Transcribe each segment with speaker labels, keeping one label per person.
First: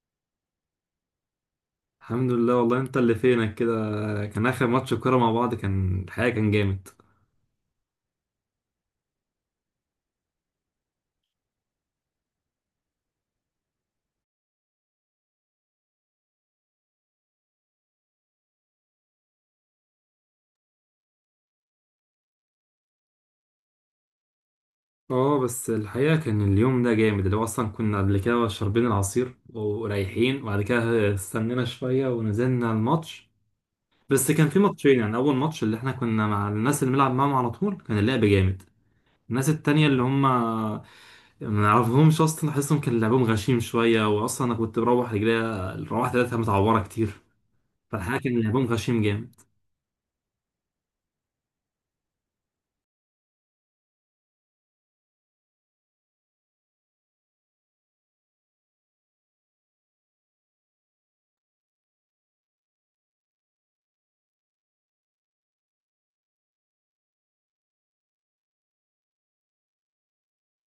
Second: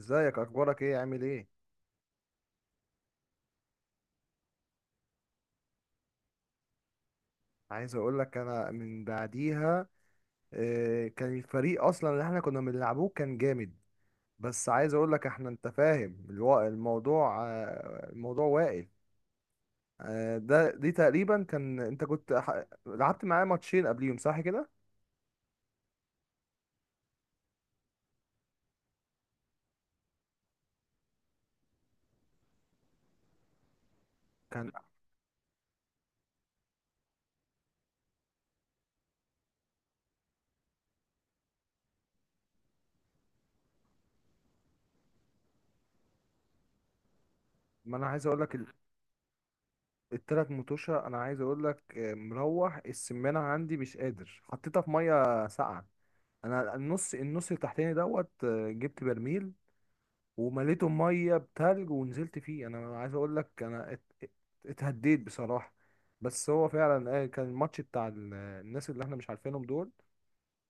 Speaker 1: ازيك؟ اخبارك ايه؟ عامل ايه؟
Speaker 2: الحمد لله. والله انت اللي فينك كده، كان اخر ماتش كوره مع بعض. كان الحقيقه كان جامد.
Speaker 1: عايز اقول لك، انا من بعديها. آه، كان الفريق اصلا اللي احنا كنا بنلعبوه كان جامد. بس عايز اقول لك، احنا انت فاهم الموضوع واقف. دي تقريبا، كان انت كنت لعبت معايا ماتشين قبليهم، صح كده؟
Speaker 2: اه، بس الحقيقه كان اليوم ده جامد، اللي هو اصلا كنا قبل كده شاربين العصير ورايحين، وبعد كده استنينا شويه ونزلنا الماتش. بس كان في
Speaker 1: كان.
Speaker 2: ماتشين، يعني اول ماتش اللي احنا كنا مع الناس اللي بنلعب معاهم على طول كان اللعب جامد. الناس التانية اللي هم ما نعرفهمش اصلا احسهم كان لعبهم غشيم شويه، واصلا انا كنت بروح رجليا، روحت ثلاثه متعوره كتير.
Speaker 1: ما انا
Speaker 2: فالحقيقه
Speaker 1: عايز
Speaker 2: كان
Speaker 1: اقول لك
Speaker 2: لعبهم غشيم جامد.
Speaker 1: التلات متوشة، انا عايز اقول لك، مروح السمانة عندي، مش قادر، حطيتها في مية ساقعة. انا النص التحتاني دوت، جبت برميل ومليته ميه بتلج ونزلت فيه. انا عايز اقول لك، انا اتهديت بصراحه. بس هو فعلا، كان الماتش بتاع الناس اللي احنا مش عارفينهم دول.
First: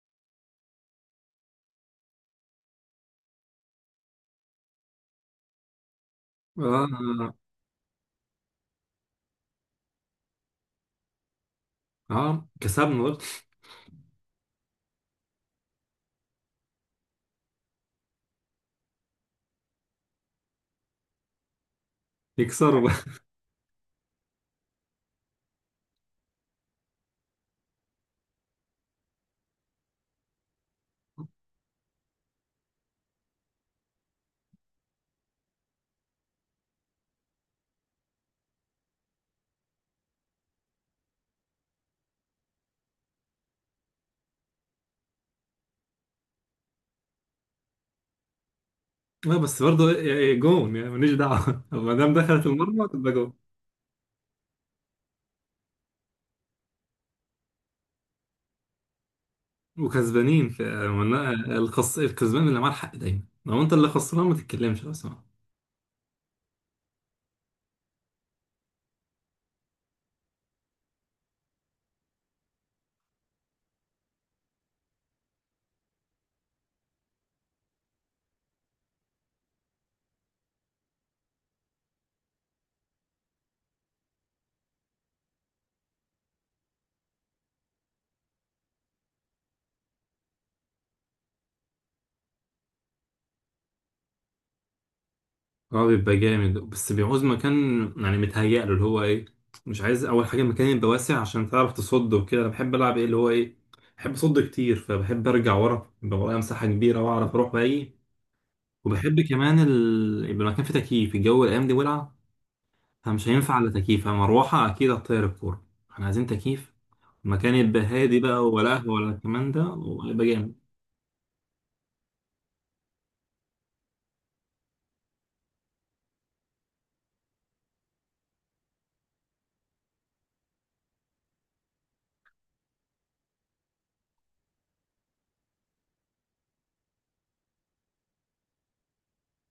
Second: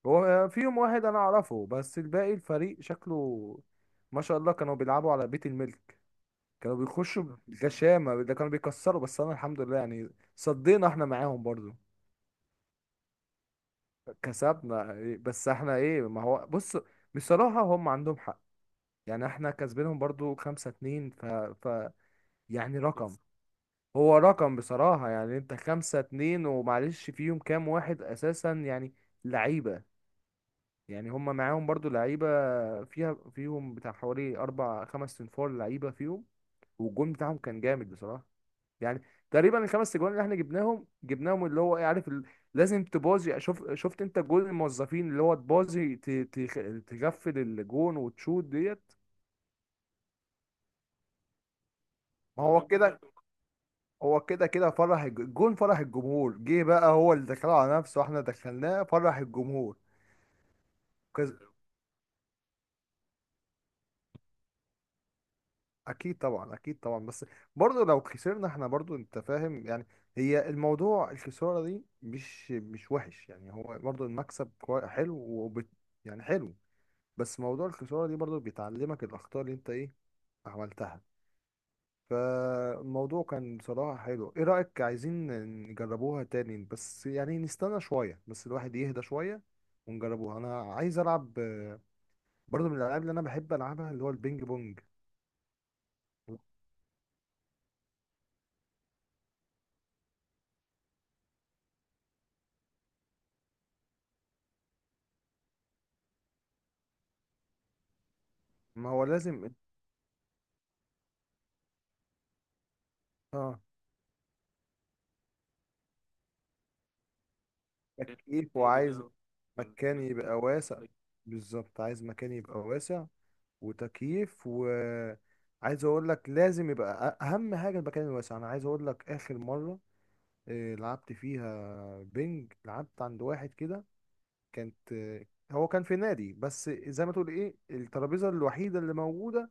Speaker 1: هو فيهم واحد انا اعرفه، بس الباقي الفريق شكله ما شاء الله، كانوا بيلعبوا على بيت الملك. كانوا بيخشوا
Speaker 2: آه،
Speaker 1: بغشامه، ده كانوا بيكسروا، بس انا الحمد لله يعني صدينا احنا معاهم برضو.
Speaker 2: اه كسبنا برضه.
Speaker 1: كسبنا. بس احنا ايه، ما هو بص، بصراحه هم عندهم حق. يعني احنا كسبينهم برضو 5-2 ف... ف. يعني
Speaker 2: يكسروا بقى.
Speaker 1: رقم، هو رقم بصراحة، يعني انت 5-2 ومعلش فيهم كام واحد اساسا يعني لعيبة. يعني هما معاهم برضو لعيبة. فيهم بتاع حوالي اربع خمس تنفار لعيبة فيهم. والجون بتاعهم كان جامد بصراحة. يعني تقريبا الخمس اجوان اللي احنا جبناهم اللي هو ايه، عارف ال... لازم تبازي، شفت انت جول الموظفين اللي هو تبازي، تغفل الجون وتشوت ديت.
Speaker 2: لا بس برضه إيه- إيه، جون يعني ماليش دعوه ما دام
Speaker 1: ما
Speaker 2: دخلت
Speaker 1: هو
Speaker 2: المرمى
Speaker 1: كده.
Speaker 2: تبقى جون.
Speaker 1: هو كده كده فرح الجون، فرح الجمهور، جه بقى هو اللي دخله على نفسه واحنا دخلناه، فرح الجمهور.
Speaker 2: وكسبانين من-
Speaker 1: كز...
Speaker 2: الكسبان اللي معاه الحق دايما، لو انت اللي خسران ما تتكلمش اصلا.
Speaker 1: اكيد طبعا، اكيد طبعا، بس برضه لو خسرنا احنا برضه انت فاهم يعني. هي الموضوع، الخسارة دي مش وحش يعني، هو برضه المكسب حلو وبت... يعني حلو. بس موضوع الخسارة دي برضه بيتعلمك الأخطاء اللي انت ايه، عملتها. فالموضوع كان بصراحة حلو. ايه رأيك؟ عايزين نجربوها تاني، بس يعني نستنى شوية، بس الواحد يهدى شوية ونجربوها. انا عايز العب، برضو من الالعاب اللي انا بحب العبها اللي هو البينج بونج.
Speaker 2: اه بيبقى جامد بس بيعوز مكان، يعني متهيأ له اللي هو ايه، مش عايز. اول حاجه المكان يبقى واسع عشان تعرف تصد وكده. انا بحب العب ايه اللي هو ايه، بحب اصد كتير فبحب ارجع ورا، يبقى ورايا مساحه كبيره واعرف اروح باقي.
Speaker 1: ما هو
Speaker 2: وبحب
Speaker 1: لازم.
Speaker 2: كمان يبقى المكان فيه تكييف، الجو الايام دي ولع، فمش هينفع
Speaker 1: اه،
Speaker 2: الا تكييف. مروحه اكيد هتطير الكوره. احنا عايزين تكييف، مكان يبقى هادي بقى،
Speaker 1: تكييف.
Speaker 2: ولا قهوه
Speaker 1: وعايز
Speaker 2: ولا الكلام ده،
Speaker 1: مكان
Speaker 2: ويبقى
Speaker 1: يبقى
Speaker 2: جامد.
Speaker 1: واسع. بالظبط، عايز مكان يبقى واسع وتكييف، وعايز اقول لك، لازم يبقى اهم حاجة المكان الواسع. انا عايز اقول لك، اخر مرة لعبت فيها بينج، لعبت عند واحد كده. كانت آه، هو كان في نادي، بس زي ما تقول ايه، الترابيزه الوحيده اللي موجوده.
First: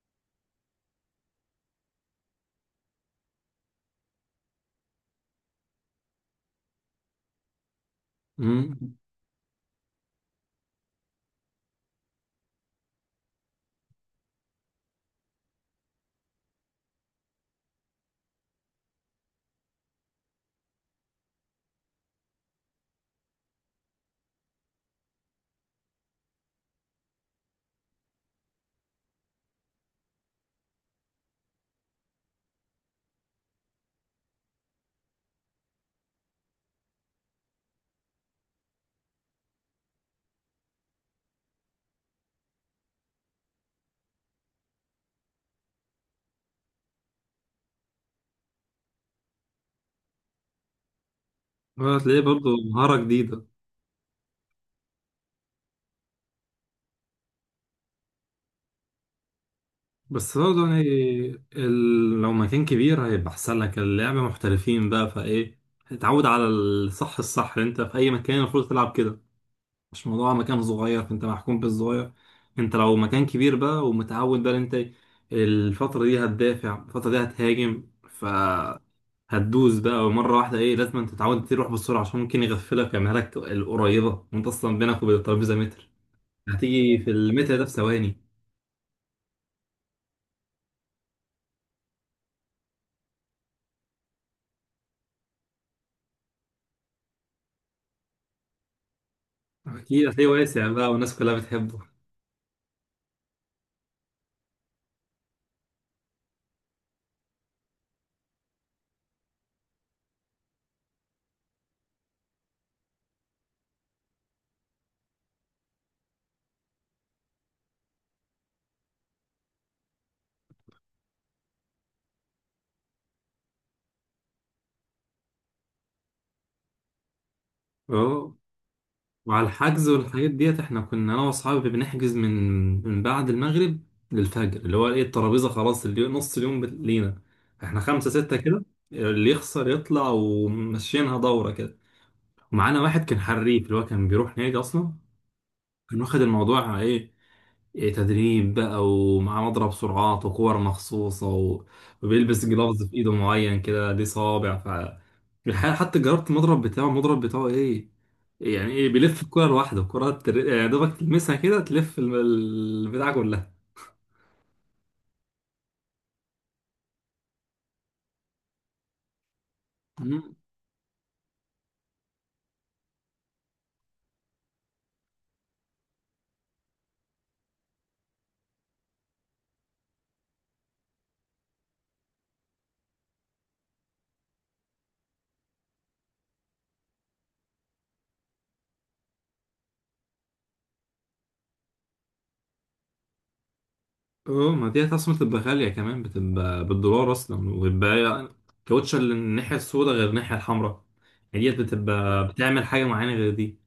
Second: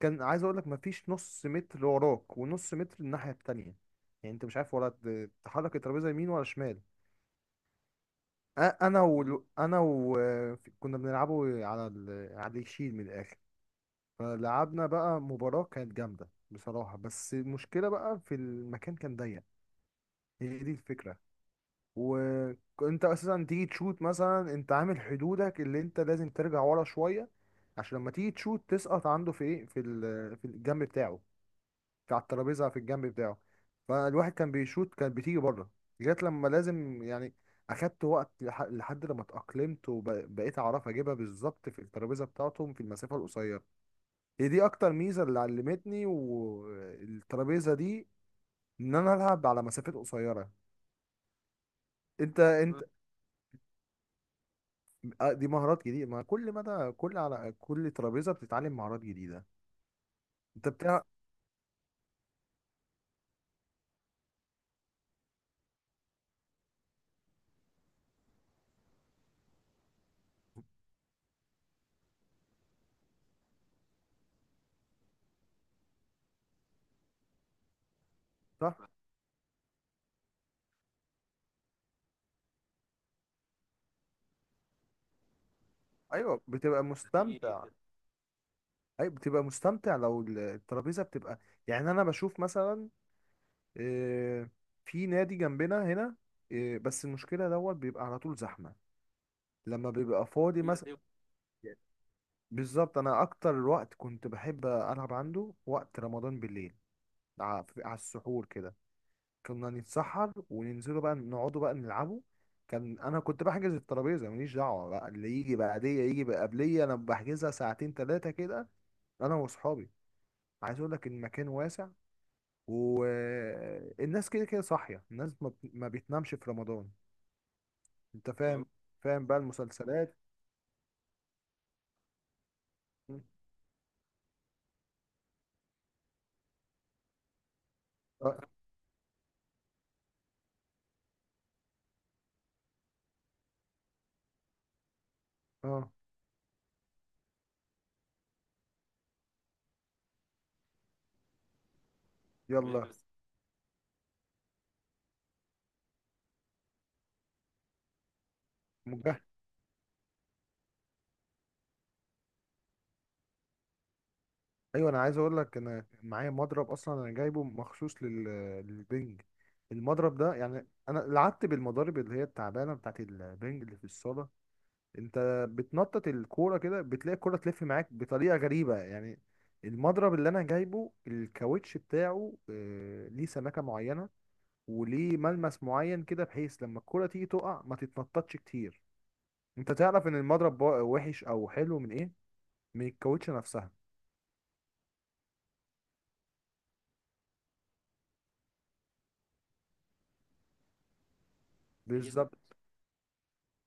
Speaker 1: كان عايز اقول لك، مفيش نص متر وراك ونص متر الناحيه التانية. يعني انت مش عارف ولا تحرك الترابيزه يمين ولا شمال.
Speaker 2: امم
Speaker 1: انا و كنا بنلعبه على الشيل من الاخر. فلعبنا بقى مباراه كانت جامده بصراحه، بس المشكله بقى في المكان كان ضيق. هي دي الفكره. وانت اساسا تيجي تشوت مثلا، انت عامل حدودك اللي انت لازم ترجع ورا شويه عشان لما تيجي تشوت تسقط عنده في ايه، في في الجنب بتاعه. في على الترابيزه، في الجنب بتاعه. فالواحد كان بيشوت كانت بتيجي بره. جت لما لازم يعني اخدت وقت لحد لما اتاقلمت وبقيت اعرف اجيبها بالظبط في الترابيزه بتاعتهم في المسافه القصيره. هي دي اكتر ميزه اللي علمتني والترابيزه دي، ان انا العب على مسافات قصيره.
Speaker 2: هتلاقيه
Speaker 1: انت
Speaker 2: برضه
Speaker 1: انت
Speaker 2: مهاره جديده.
Speaker 1: دي مهارات جديدة، ما كل مدى كل على كل ترابيزة بتتعلم مهارات جديدة.
Speaker 2: بس برضه
Speaker 1: انت
Speaker 2: يعني
Speaker 1: بتاع.
Speaker 2: لو مكان كبير هيبقى احسن لك، اللعبه محترفين بقى فايه. اتعود على الصح، انت في اي مكان المفروض تلعب كده، مش موضوع مكان صغير فانت محكوم بالصغير. انت لو مكان كبير بقى ومتعود بقى إن انت الفتره دي هتدافع، الفتره دي هتهاجم، ف
Speaker 1: صح.
Speaker 2: هتدوس بقى مرة واحدة. ايه، لازم انت تتعود تروح بسرعة، عشان ممكن يغفلك ويعملها لك القريبة وانت اصلا بينك وبين الترابيزة متر،
Speaker 1: ايوه، بتبقى
Speaker 2: هتيجي في المتر ده
Speaker 1: مستمتع.
Speaker 2: في ثواني.
Speaker 1: ايوه، بتبقى مستمتع لو الترابيزة بتبقى، يعني انا بشوف مثلا، آه، في نادي جنبنا هنا، بس المشكلة دوت بيبقى على طول زحمة. لما
Speaker 2: اكيد
Speaker 1: بيبقى
Speaker 2: هتلاقيه
Speaker 1: فاضي
Speaker 2: واسع بقى،
Speaker 1: مثلا،
Speaker 2: والناس كلها بتحبه.
Speaker 1: بالظبط، انا اكتر وقت كنت بحب العب عنده وقت رمضان بالليل، على السحور كده. كنا نتسحر وننزلوا بقى نقعدوا بقى نلعبوا. كان انا كنت بحجز الترابيزه، ماليش دعوه بقى، اللي يجي بعديه يجي بقبليه، انا بحجزها ساعتين ثلاثه كده، انا واصحابي. عايز اقول لك، المكان واسع، والناس كده كده صاحيه، الناس ما بتنامش في رمضان. انت، اه،
Speaker 2: اه،
Speaker 1: فاهم، اه، فاهم بقى
Speaker 2: وعلى الحجز
Speaker 1: المسلسلات.
Speaker 2: والحاجات ديت احنا كنا انا واصحابي بنحجز من بعد المغرب للفجر، اللي هو ايه، الترابيزة خلاص اللي نص اليوم لينا. احنا خمسة ستة
Speaker 1: اه.
Speaker 2: كده، اللي يخسر يطلع وماشيينها دورة كده. ومعانا واحد كان حريف، اللي هو كان بيروح نادي اصلا،
Speaker 1: آه. ايوه.
Speaker 2: كان واخد الموضوع ايه، إيه، تدريب بقى، ومعاه مضرب سرعات وكور مخصوصة وبيلبس جلافز
Speaker 1: يلا.
Speaker 2: في ايده معين كده ليه صابع. ف الحقيقة حتى جربت المضرب بتاعه. المضرب بتاعه ايه يعني، ايه، بيلف
Speaker 1: بس.
Speaker 2: الكرة لوحده. الكرة يعني دوبك تلمسها كده تلف البتاع كلها.
Speaker 1: ايوه، انا عايز اقول لك، انا معايا مضرب اصلا، انا جايبه مخصوص للبنج. المضرب ده
Speaker 2: مم.
Speaker 1: يعني، انا لعبت بالمضارب اللي هي التعبانه بتاعت البنج اللي في الصاله. انت بتنطط الكوره كده، بتلاقي الكوره تلف معاك بطريقه غريبه يعني. المضرب اللي انا جايبه، الكاوتش بتاعه ليه سمكه معينه، وليه ملمس معين كده بحيث لما الكوره تيجي تقع ما تتنططش كتير. انت تعرف ان المضرب وحش او حلو من ايه؟ من الكاوتش نفسها.
Speaker 2: اه، ما دي اصلا بتبقى غالية كمان، بتبقى بالدولار اصلا، وبيبقى يعني كاوتش الناحية السوداء غير الناحية الحمراء، يعني ديت
Speaker 1: يلا،
Speaker 2: بتبقى
Speaker 1: بالظبط.
Speaker 2: بتعمل حاجة معينة غير دي.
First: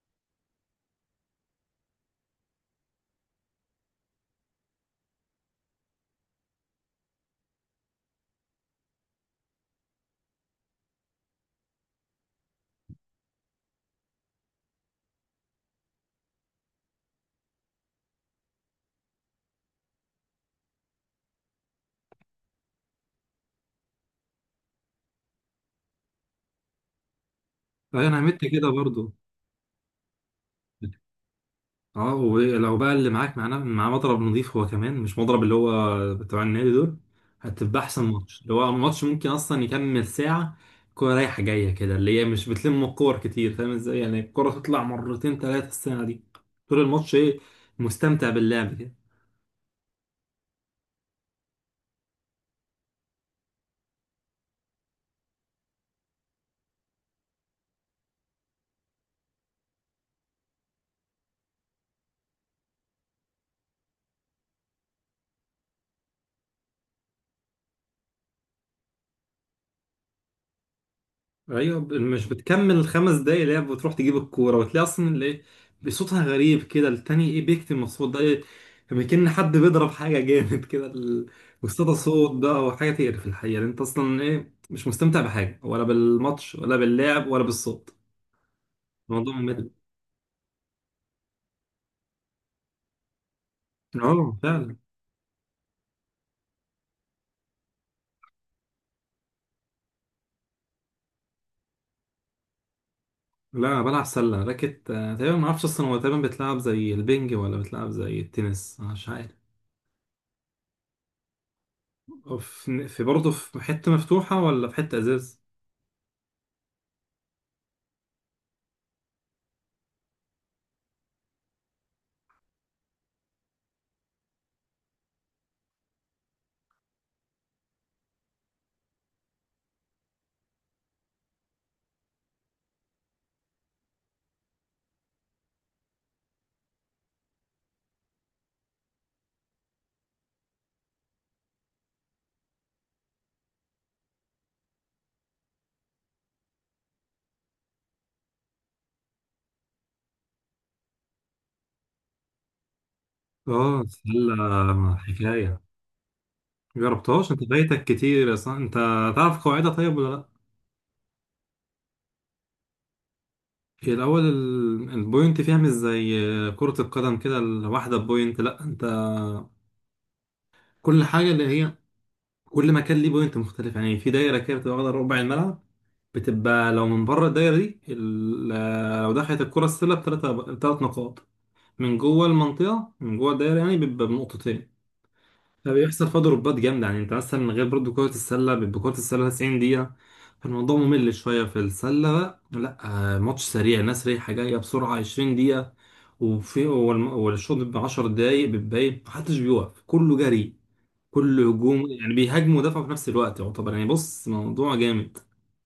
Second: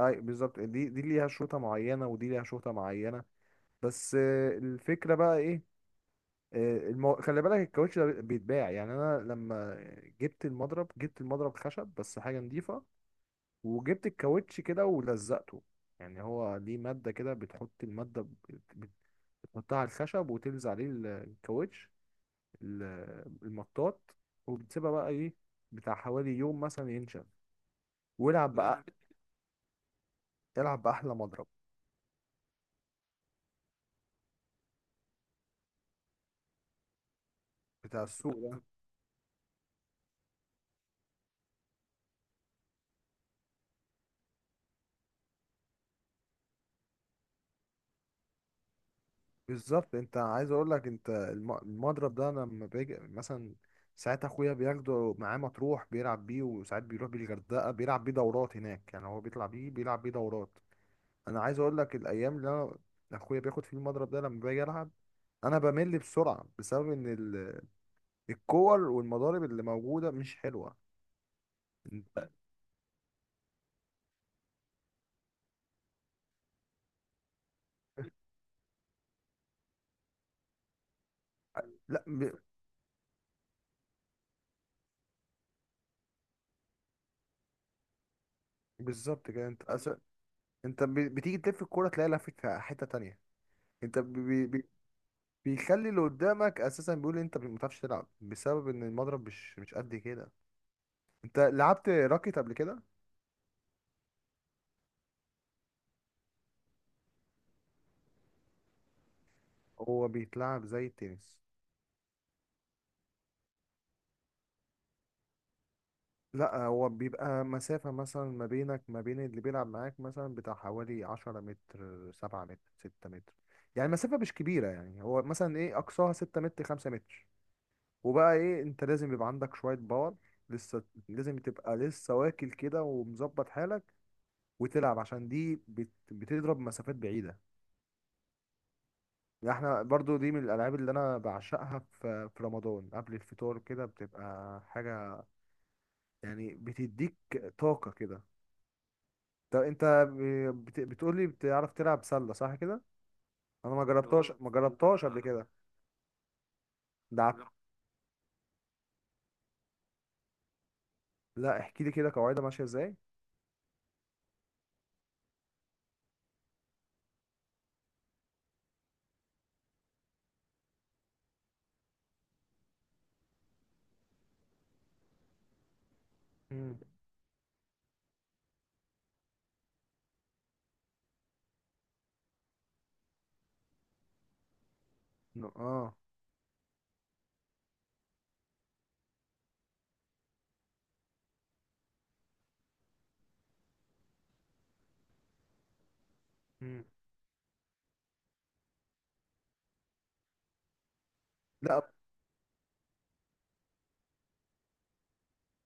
Speaker 1: اي بالظبط، دي ليها شوطة معينة ودي ليها شوطة معينة. بس الفكرة بقى ايه؟ خلي بالك، الكاوتش ده بيتباع يعني. انا لما جبت المضرب خشب بس حاجة نضيفة، وجبت الكاوتش كده ولزقته. يعني هو ليه مادة كده، بتحط المادة بتحطها على الخشب وتلزق عليه الكاوتش، ال- المطاط. وبتسيبها بقى ايه، بتاع حوالي يوم مثلا ينشف،
Speaker 2: فانا عملت
Speaker 1: والعب
Speaker 2: كده
Speaker 1: بقى،
Speaker 2: برضو.
Speaker 1: العب بأحلى مضرب
Speaker 2: اه، ولو بقى اللي معاك معاه مضرب نظيف، هو كمان مش مضرب اللي هو بتاع النادي دول، هتبقى
Speaker 1: بتاع
Speaker 2: احسن ماتش، اللي
Speaker 1: السوق.
Speaker 2: هو ماتش ممكن اصلا يكمل ساعة. كورة رايحة جاية كده اللي هي مش بتلم الكور كتير، فاهم ازاي؟ يعني الكورة تطلع مرتين ثلاثة السنة دي، طول الماتش ايه، مستمتع باللعب كده.
Speaker 1: بالظبط، انت عايز اقول لك، انت المضرب ده لما باجي مثلا، ساعات اخويا بياخده معاه مطروح بيلعب بيه، وساعات بيروح بيه الغردقه بيلعب بيه دورات هناك، يعني هو بيطلع بيه بيلعب بيه دورات. انا عايز اقول لك، الايام اللي انا اخويا بياخد فيه المضرب ده لما باجي العب، انا بمل بسرعه بسبب ان الكور والمضارب اللي موجوده مش حلوه.
Speaker 2: ايوه، مش
Speaker 1: انت
Speaker 2: بتكمل الخمس دقايق لعب، وتروح تجيب الكوره وتلاقي اصلا اللي إيه، بصوتها غريب كده. التاني ايه، بيكتم الصوت، ده ايه، كما كأن حد بيضرب حاجه جامد كده. واستدى
Speaker 1: لا،
Speaker 2: صوت ده، هو حاجه تقرف الحقيقه، لأن انت اصلا ايه، مش مستمتع بحاجه ولا بالماتش ولا باللعب ولا بالصوت.
Speaker 1: بالظبط
Speaker 2: الموضوع
Speaker 1: كده، انت
Speaker 2: ممل.
Speaker 1: انت بتيجي تلف الكوره تلاقي لفت في حته تانية. انت
Speaker 2: اه فعلا.
Speaker 1: بيخلي اللي قدامك اساسا بيقول إيه، انت ما بتعرفش تلعب بسبب ان المضرب مش قد كده. انت لعبت راكت قبل كده؟
Speaker 2: لا، انا بلعب سله راكت. آه، تقريبا ما اعرفش اصلا، هو تقريبا بتلعب زي البنج ولا بتلعب زي التنس؟ أنا مش عارف.
Speaker 1: هو بيتلعب زي التنس.
Speaker 2: أو في برضه، في حته مفتوحه ولا في حته ازاز؟
Speaker 1: لا، هو بيبقى مسافة مثلا ما بينك ما بين اللي بيلعب معاك، مثلا بتاع حوالي 10 متر، 7 متر، 6 متر. يعني مسافة مش كبيرة، يعني هو مثلا ايه، أقصاها 6 متر، 5 متر. وبقى ايه، انت لازم يبقى عندك شوية باور، لسه لازم تبقى لسه واكل كده ومظبط حالك وتلعب، عشان دي بتضرب مسافات بعيدة. يعني احنا برضو دي من الالعاب اللي انا بعشقها في رمضان، قبل الفطار كده بتبقى حاجه، يعني بتديك طاقه كده. طب انت بتقولي بتعرف تلعب سله، صح كده؟ انا
Speaker 2: اه،
Speaker 1: ما جربتهاش، اه، ما
Speaker 2: السلة
Speaker 1: جربتهاش قبل كده
Speaker 2: حكاية.
Speaker 1: ده
Speaker 2: مجربتهاش؟ انت
Speaker 1: لا.
Speaker 2: فايتك كتير اصلا. انت تعرف قواعدها طيب ولا لا؟
Speaker 1: لا، احكي لي كده قواعدها ماشيه ازاي.
Speaker 2: هي الاول البوينت فيها مش زي كرة القدم كده، الواحدة بوينت، لا انت كل حاجة اللي هي كل مكان ليه بوينت مختلف. يعني في دايرة كده بتبقى واخدة ربع الملعب، بتبقى
Speaker 1: مم.
Speaker 2: لو من بره الدايرة دي لو دخلت الكرة السلة بتلاتة، بتلات نقاط. من جوه المنطقة، من جوه الدايرة يعني، بيبقى بنقطتين.
Speaker 1: اه.
Speaker 2: فبيحصل فيه ضربات جامدة. يعني انت مثلا من غير برضو كرة السلة، بيبقى كرة السلة 90 دقيقة، فالموضوع ممل شوية. في السلة بقى لا، آه، ماتش سريع، ناس رايحة جاية بسرعة، 20 دقيقة، وفي
Speaker 1: مم.
Speaker 2: والشوط بيبقى 10 دقايق، بتبقى محدش بيوقف، كله جري، كله هجوم،
Speaker 1: لا.
Speaker 2: يعني بيهاجموا ودافعوا في نفس الوقت يعتبر. يعني بص موضوع جامد،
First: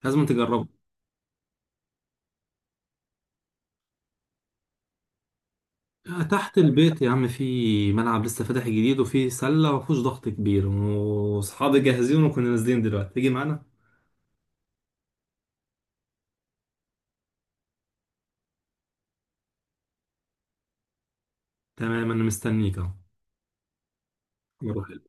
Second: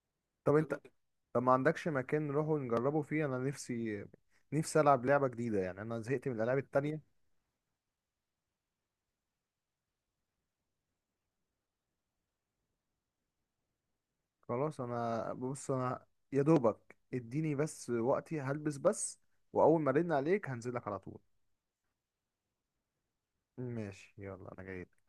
Speaker 2: لازم
Speaker 1: طب
Speaker 2: تجربه.
Speaker 1: انت طب ما عندكش مكان نروحوا نجربه فيه؟ انا نفسي، نفسي العب لعبه جديده، يعني انا
Speaker 2: آه،
Speaker 1: زهقت من
Speaker 2: تحت
Speaker 1: الالعاب
Speaker 2: البيت
Speaker 1: التانية.
Speaker 2: يا عم في ملعب لسه فاتح جديد، وفي سلة مفيهوش ضغط كبير، واصحابي جاهزين، وكنا نازلين دلوقتي، تيجي معانا؟
Speaker 1: خلاص، انا بص، انا يا دوبك اديني بس وقتي، هلبس بس، واول ما ارن عليك هنزلك على طول.
Speaker 2: تمام، انا مستنيك اهو.
Speaker 1: ماشي، يلا، انا
Speaker 2: مرة
Speaker 1: جاي.
Speaker 2: حلوة.